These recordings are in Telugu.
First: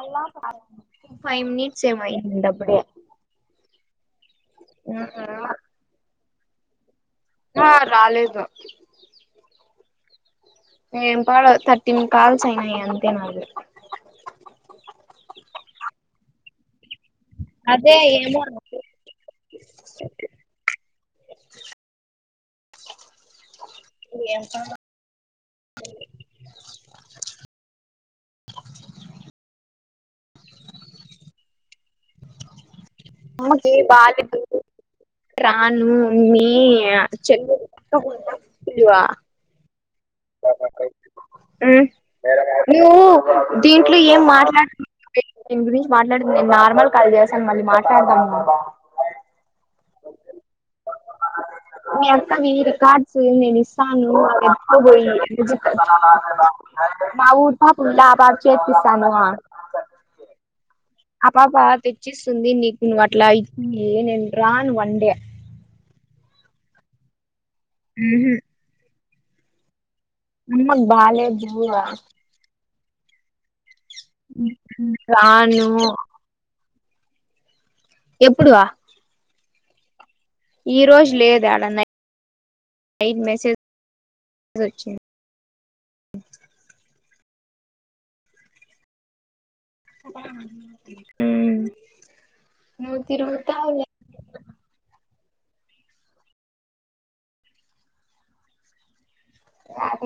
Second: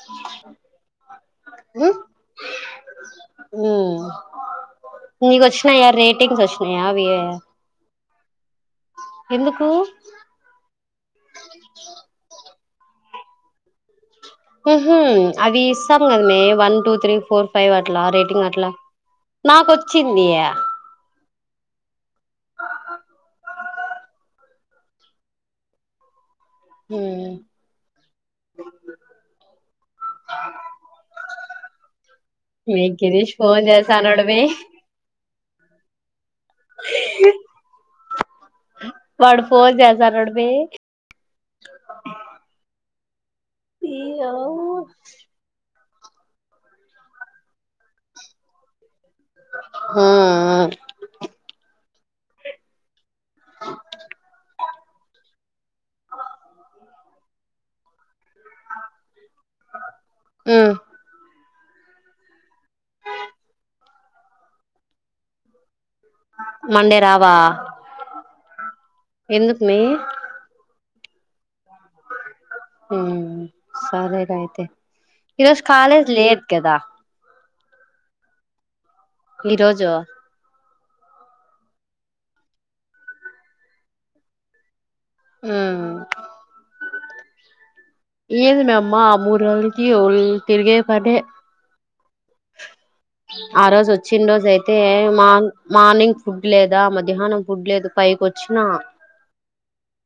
ఆలా ఫైవ్ మినిట్స్ ఏమో అయింది అపుడే ఉమ్ టింగ్ సవి [inaudible] ఆ రాలేదు ఎందుకు ఎం పాడో థర్టీన్ కాల్స్ అయ్ అంతే నా అఉహు అ వి ఇస్తాం కద మే వన్ టూ త్ త్రీ ఫోర్ ఫైవ్ అదే అట్లా ఏమో రేటింగ్ అట్లా నాకొచ్చింది [inaudible] లే ఎంత హామ్ మీ గిరీష్ ఫోన్ అమ్మకి చేశాడని బాలేదు మీ రాను మీ చెల్ల [unintelligible] వాడు ఫోన్ చేస్ ఉమ్ దీంట్లో ఏం ఈయవ్వ మాట్లాడుకుందామే దీని గురించి మాట్లాడు నేను నార్మల్ కాల్ చేసాను మళ్ళీ మాట్లాడదాం ఉ ఉ మీ అత్త మీరు కా నేను ఇస్తాను మా ఊరు [unintelligible] ఆ పుల్లబాద్ చేపిస్తాన్నవా ఉమ్ పాప తెచ్చిస్తుంది నీకు నువ్వు అట్లా ఇచ్చి రాను అంటే మండే రావా ఉహు ఎందుకు మీ అమ్మకు బాలేదు ఆ హామ్ సరేగా అయితే ఈరోజు రాను కాలేజ్ లేదు కదా ఎప్పుడువా ఈరోజు ఈ రోజు లేదు ఆడ నై నైట్ మెసేజ్ వచ్చింది ఆ ఏదు మే అమ్మా మూడు రోజు తిరిగే పనే నువ్వు ఆ తిరుగుతావులే రోజు వచ్చిన రోజు అయితే మా మార్నింగ్ ఫుడ్ లేదా మధ్యాహ్నం ఫుడ్ లేదు పైకి వచ్చినా ఆ [unintelligible]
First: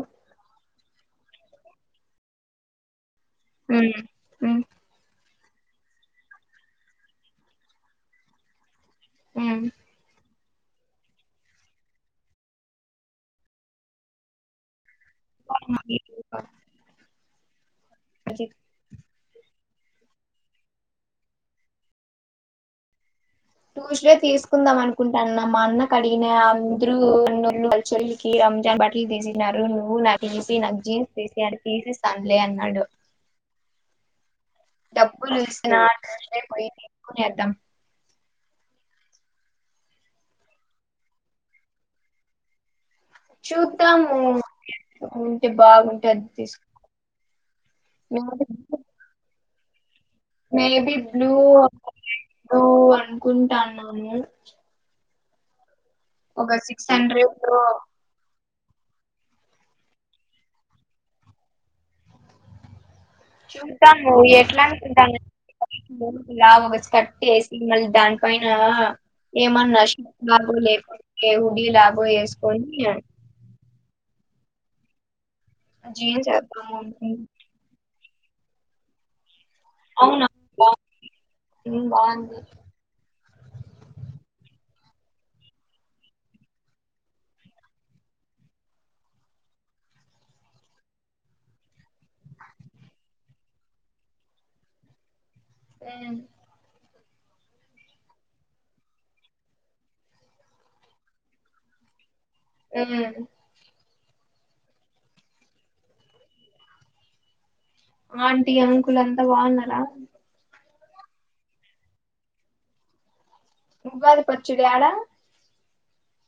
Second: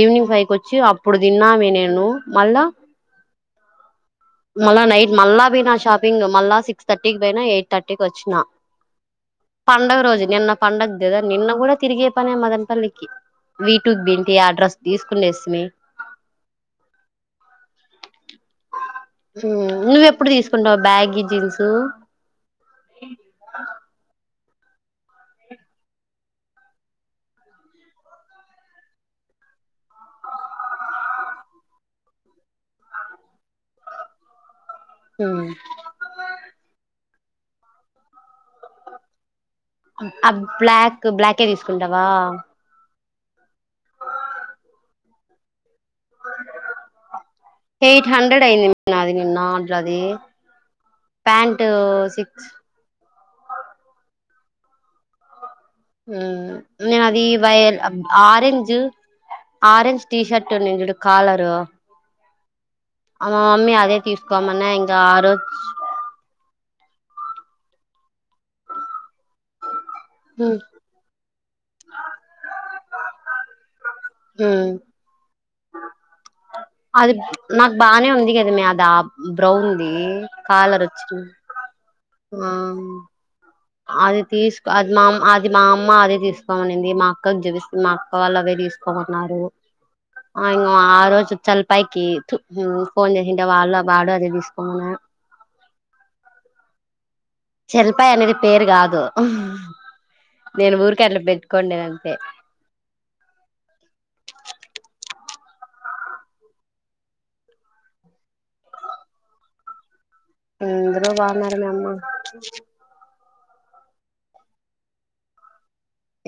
ఈవినింగ్ ఫైవ్ కి వచ్చి అ అప్పుడు తిన్నామే నేను మళ్ళా ఉ మల్ల నైట్ మల్ల ఇవి షాపింగ్ మల్ల సిక్స్ తర్టీకి పోయినా ఎయిట్ తర్టీకి వచిన్నా పండుగ రోజు నిన్న పండగ గదా నిన్న గుడా తి తీసుకునేస్తిమి అజిత్ నువ్వెప్పుడు తీసుకుంటావ్ బ్యాగి జీన్సు ఇ ట్యూస్డే తీ తీసుకుందాం అనుకుంటా మా అన్న కడిగిన అందరూ అన్నోళ్లు వాల్ల చెల్లికి రంజాన్ బట్టలు తీసినారు నువ్వు నాకు తీసి నాకు జీన్స్ డబ్బులుసిన [unintelligible] కొనేద్దాం అ బ్లాక్ బ్లాకే వేసుకుంటావా చూద్దము ఉంటే బాగుంటది తీసు ఎయిట్ హండ్రెడ్ అయింది నాది నిన్న ట్లాదె మేబి బ్లూ [unintelligible] సిక్స్ బ్లూ అనుకుంటాన్నాను. ఉమ్ ఒక సిక్స్ నేనది హండ్రెడ్ లో వైయల్ ఆరంజ్ ఆరెంజ్ టీషర్ట్ ఉన్నింది చూడు కాలర్ చూదాము ఎట్లా తీసుకోమన్నా ఇంకా అనుకుంట ఆ రోజు [unintelligible] లాగా వ కట్టేసి మళ్ళీ దాని పన ఏమన్నా న మ్ [unintelligible] లేకుంటే ఉబి లాగో వేసుకోని ఉమ్ జీన్స్ వేద్దాము అనుకున్నా. అది నాకు బానే ఉంది. అడిగదా ఆ దాబ్ బ్రౌన్ ది అవునా కాలర్ వచ్చి బాగుంది బాగుంది ఉమ్ అది తీసుకో అది మామ్ అది మా అమ్మ అదె తీసుకోమనింది మా అక్కకి చూపిస్తుంది మా అక్క వాళ్ళు అవే తీసుకోమన్నారు అ ఇంగ ఆ రోజు చలిపాకి ఫోన్ చేసింటే వాళ్ళు వాడు అదే తీసుకోమన్నాడు. ఆ చెల్పాయ అనేది పేరు గాదు నేను ఊరికే అట్ల పెట్టుకోండేది అంతే ఉమ్ ఆంటీ అంకుల్ అంతా బాగున్నారా అందరు బాగున్నారు మే అమ్మ ఉగాది పచ్చడి యాడ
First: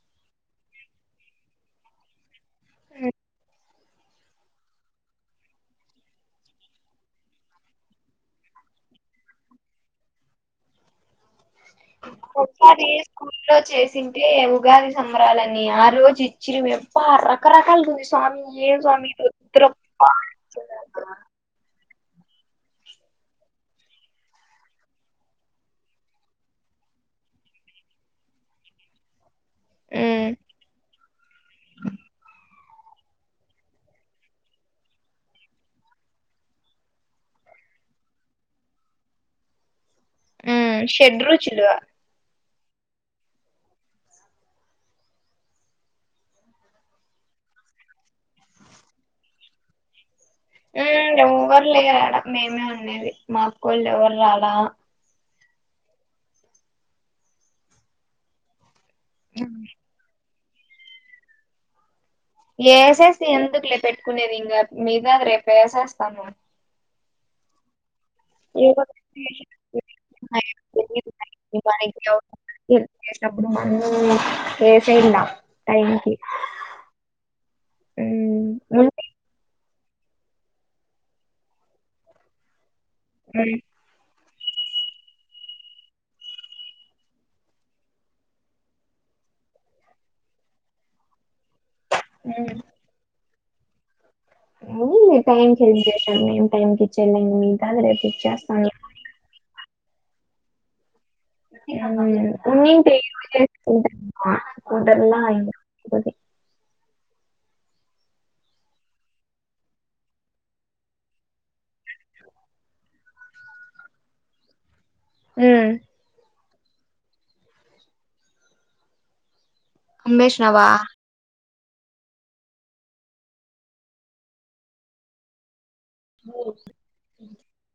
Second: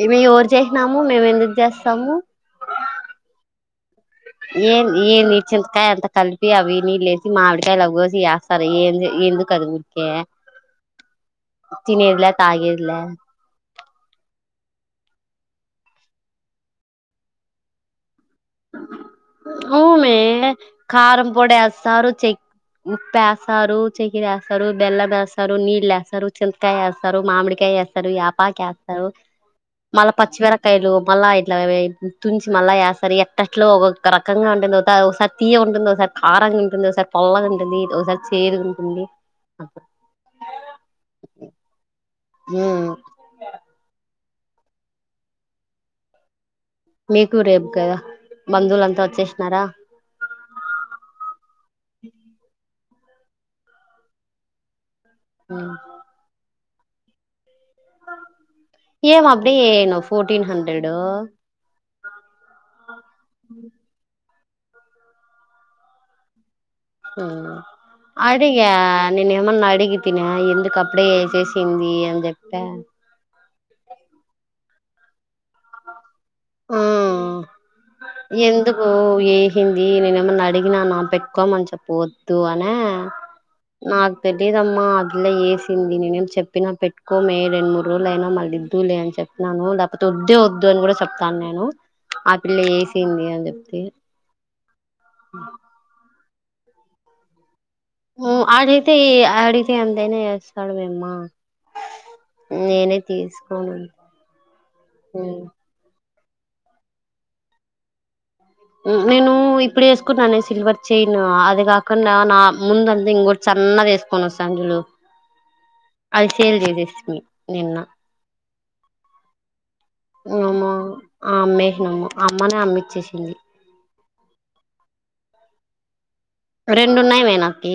ఏమి ఎవరు చేసినాము మేము ఎందుకు చేస్తాము. అ ఏం ఏంది చింతకాయ అంత కలిపి అవి నీళ్ళేసి మామివిడికాయలు అవి కోసి చేస్తారు ఏ ఏందు కది ఊరికే తినేదిలే పాది తాగేదిలే స్కూలో చేసింతే ఉగాది సంబరాలన్నీ ఆ రోజు ఇచ్చిరి వప్ప రకరకాలు చూ ఆమె కారం పొడిస్తే వేస్తారు చె ఉప్పు వేస్తారు చెకిర వేస్తారు బెల్లం వేస్తారు నీళ్లు వేస్తారు చింతకాయ వేస్తారు మామిడికాయ వేస్తారు యాపాక వేస్తారు మల్ల ఉమ్, పచ్చి మిరప కాయలు మ ఇలా తు మల్ల యాసరి తట్లో ఒకొక్క రకంగా ఉంటుంది ఒక ఒకసారి తీయ ఉంటుంది ఒకసారి కారంగా ఉంటుంది ఒకసారి పొల్లగా ఉంటుంది ఒకసారి చేరుగా ఉంటుంది ఉ షెడ్రుచులు ఉమ్ మీకు రేపు కదా బంధువులంతా వచ్చేసినారా ఉమ్ అవ్వరు లేరడ మేము ఉన్నా అనేది మాకు వాళ్ళు ఎవరు రాలా ఆ ఆ ఏం అబ్భి ను ఫోట టీన్ హండ్రెడ్ ఏసేసి ఎందుకులే పెట్టుకునేది మీద రేపేసేస్తాను ఆ అడిగా నేను ఏమన్నా అడిగితిన ఎందుకు అప్పుడే చేసింది మనకి అని చెప్పా అవసరానికి ఏసనా థ్యాంక్ ఆ ఉమ్ ఎందుకు ఉంది. ఎ ఏంది నేను ఏమైన్నా అడిగినా నా పెట్టుకోమని చె పోద్దు అనే నా తెలియదమ్మా అదిలా చేసింది నేనేం చెప్పినా పెట్టుకోమే రెండు మూడు రోజులు అయినా మళ్ళీ ఇద్దులే అని చెప్పినాను లేకపోతే వద్దే వద్దు అని కూడా చెప్ కానీ ఆ పిల్ల వేసింది అ ఏ న టైమ్ చెం చేసా టైంకి చెల్ల ఉమ్ అడిగితే అది తైనే చేస్స్తాను మేమ్మా తీసుకోను ఉన్న అలయి నేను ఇప్పుడు వేసుకున్నానే సిల్వర్ చయిన్ అది కాకుండా నా ముంద అంతా ఇంకోటి చన్నది వేసుకోన్న చూడు ఉమ్ శేల్ రదశష్మి నిన్న అంబేష్ నావా [inaudible] అమ్మనా అమ్మిచ్చేసింది రెండున్నాయి నయ్నా పీ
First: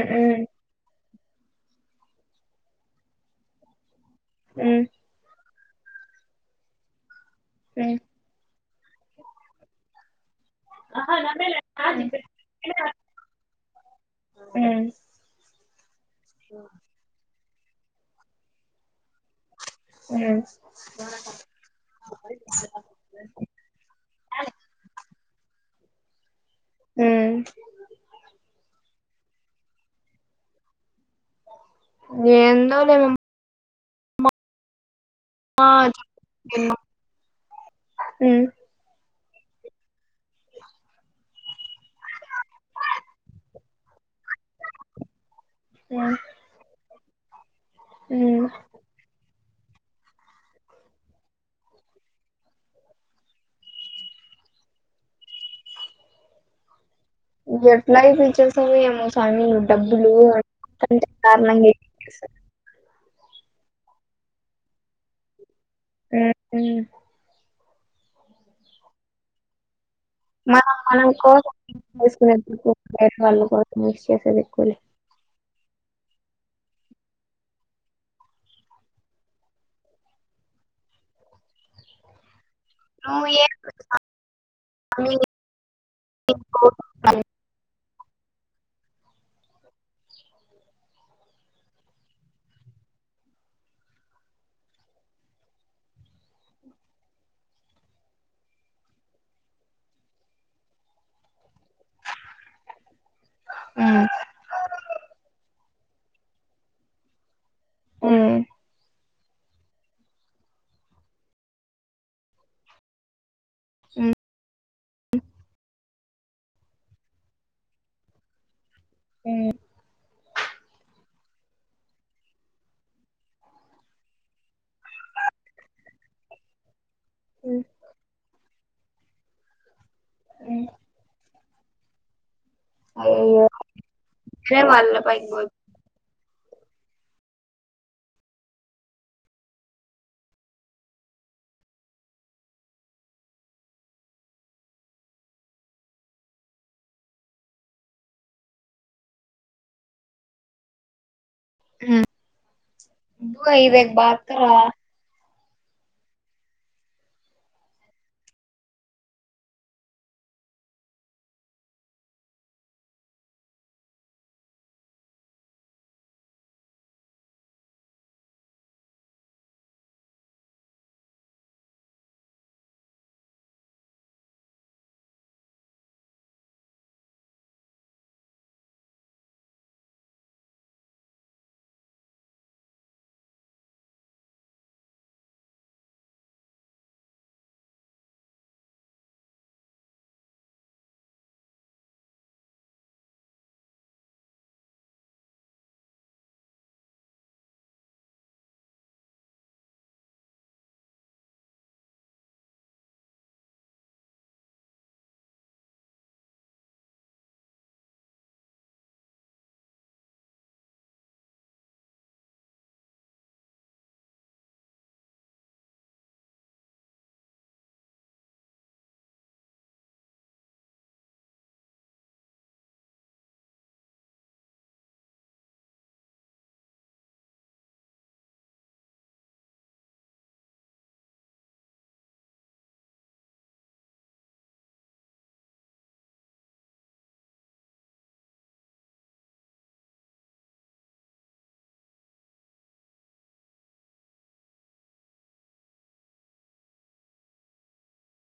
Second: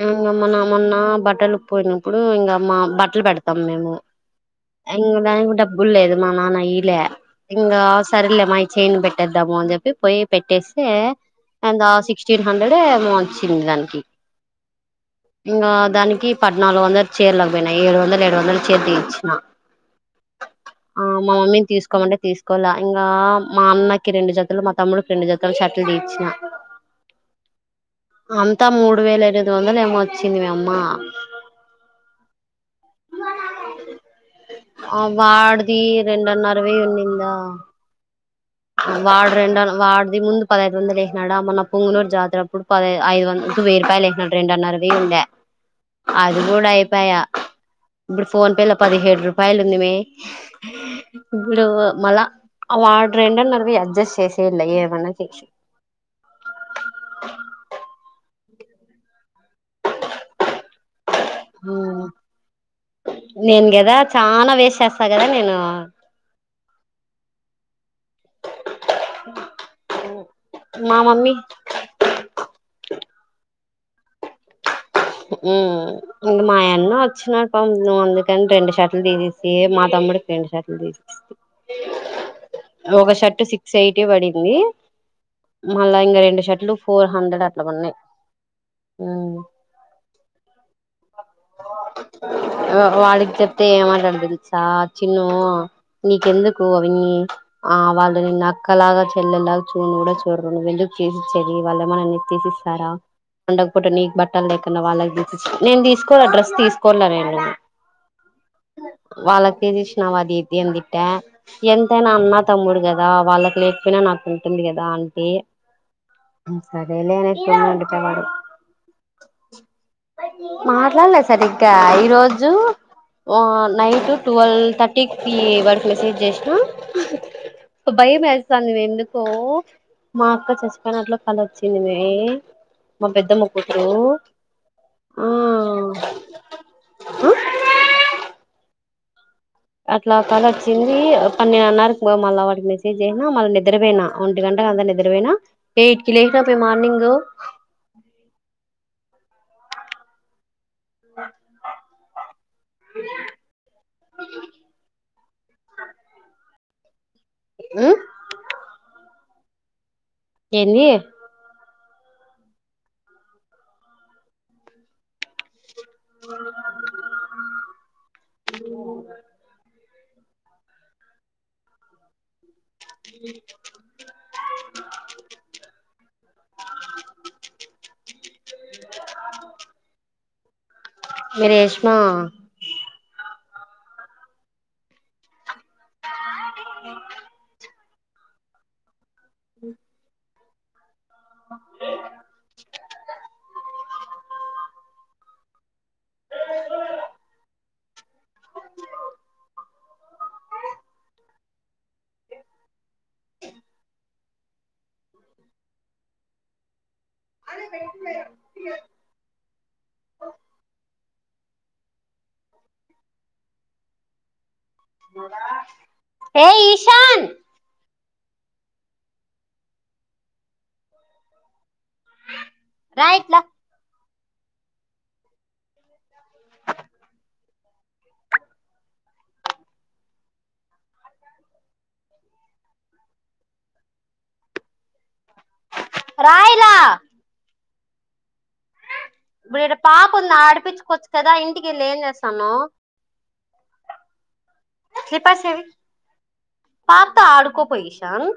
[inaudible] మొన్న బట్టలు పోయినప్పుడు ఇంకా మా బట్టలు పెడతాం మేము ఇంగ దానికి డబ్ బ్బులు లేదు మా నాన్న ఈలే ఇంగ సరిలే మాయ్ చేను పెట్టేద్దాము అని చెప్పి పోయి పెట్టేసే అంగ ఆ సిక్స్ [inaudible] హండ్రెడో ఏమో వచ్చింది దానికి ఏందోలేమమ్మా ఇంగా దాని కి పద్నాలుగు వందలు చేర్ల బోయిన ఏడు వందలు ఏడు వందలు చీర దీయిచ్ మా ఆ మా మమ్మీని తీసుకోమంటే తీసుకోలా ఇంకా మా అన్నకి రెండు జతలు మా తమ్ముడు రెండు జతలు షర్ట్ లు తీయిచ్చినా ఉమ్ అంతా మూడు వేల ఎనిమిది వందలు ఏమో వచ్చింది మి అమ్మ ఆ వాడిది రెండున్నర్ర వెయ్యి ఉన్నిందా వాడు రెండు వాడిది ముందు పదైదు వందలు ఏస్నాడా మొన్న పుంగునూరు జాతరప్పుడు పదైదు ఐదు వంద వెయ్యి రపాయలు ఏస్నాడు రెండున్నర్ర వెయ్యి ఉండె ఆది కూడై పయా ఇప్పుడు ఫోన్ పే లొ పదిహేడు రు పాయలుంది మే ఇప్పుడు మళ్ళా వాడు రెండున్నర వెయ్యి అడ్జస్ట్ చేసేయ్యల ఏమన్నా చే ఇంకెట్లా ఐపిచ్చేస్ తవో ఏమో [unintelligible] డబ్బులు [inaudible] కారణంగా నేను గదా చానా వేస్ట్ చేస్తా కదా నేను ఉమ్ ఊ [unintelligible] మనం మా మనం మమ్మీ [inaudible] మిక్స్ చేసేది ఎక్కువలే ఉమ్ ఇంక మాయన్న వచ్చినాడు పం అందుకని రెండు షర్ట్లు తీసిస్సి మా తమ్ముడికి రెండు షర్ట్లు తీసి ఒక నువ్వు షర్ట్ ఏ సిక్స్ ఎయిటీ పడింది స్వామి మళ్ళా ఇంకా రెండు నీకు? షర్ట్లు ఫోర్ హండ్రెడ్ అట్లా పడినాయి ఆహ్. ఆహ్ వాళ్ళకి చెప్తే ఏమంటాడు తెలుసా చిన్ను నీకెందుకు అవిన్ని ఆహ్ వాళ్ళు నిన్ను అక్కలాగా చెల్లెలాగా చూడను కూడా చూడరు నువ్వు ఎందుకు చేసి ఇచ్చేది. వాళ్ళు ఏమైనా నీకు తీసి ఇస్తారా. ఉండకపోతే నీకు బట్ట్ బట్టలు లేకున్నా వాళ్ళకి తీసిస్తా. నేను తీకోను ఆ డ్రెస్ తీసుకొను రా నేను. ఆహ్. ఉమ్, ఉమ్, వాళ్ళకే తీష్నవ ఇదేం ఇట్టా ఎంతైనా అన్న తమ్ముడు కదా వాళ్ళక్ లేకపోయినా ఉమ్, నాకు ఉంటుంది కదా. దా అంటే ఉమ్ సరే లే నేను వండిటేవాడు. ఉమ్, మట్లాడలే. సరిగ్గా ఈరోజు ఆహ్ నైట్ ట్వల్వ్ థర్టీ కీ వాడికి మెసేజ్ చేసినా ఉమ్, భయమేస్తోంది ఎందు ఓ మా అక్క ఉమ్. చచ్చిపోయినట్లు. కాల్ వచ్చింది మే. మా పెద్దమ్మ కూతురు. చేయ్ మల్ల పైకి పోయి. ఆహ్. అట్లా కళ వచ్చింది పన్నెండున్నరకి మళ్ళ వాడికి మెసేజ్ చేసిన మళ్ళీ నిద్రపోయినా ఒంటి గంటకి అంతా నిద్రపోయినా ఎయిట్ కి లేచినప్పుడే మార్నింగ్. ఆహ్. బాయ్ ఇదేర్ బాత్ కరో ఆ. ఆహ్. ఏంది. రేష్మా. ఆహ్. ఉమ్. అలా ఏం లేదు తీయద్. హే ఈశన్. రాయిట్లా. రా ఇలా. ఇప్పుడు ఈడ పాప ఉంది ఆడిపించుకోవచ్చు కదా. ఇంటికి వెళ్ళి ఏం చేస్తున్నావ్. స్లిప్పర్స్ ఏవి. పాపతో ఆడుకోపోయి ఇషాన్.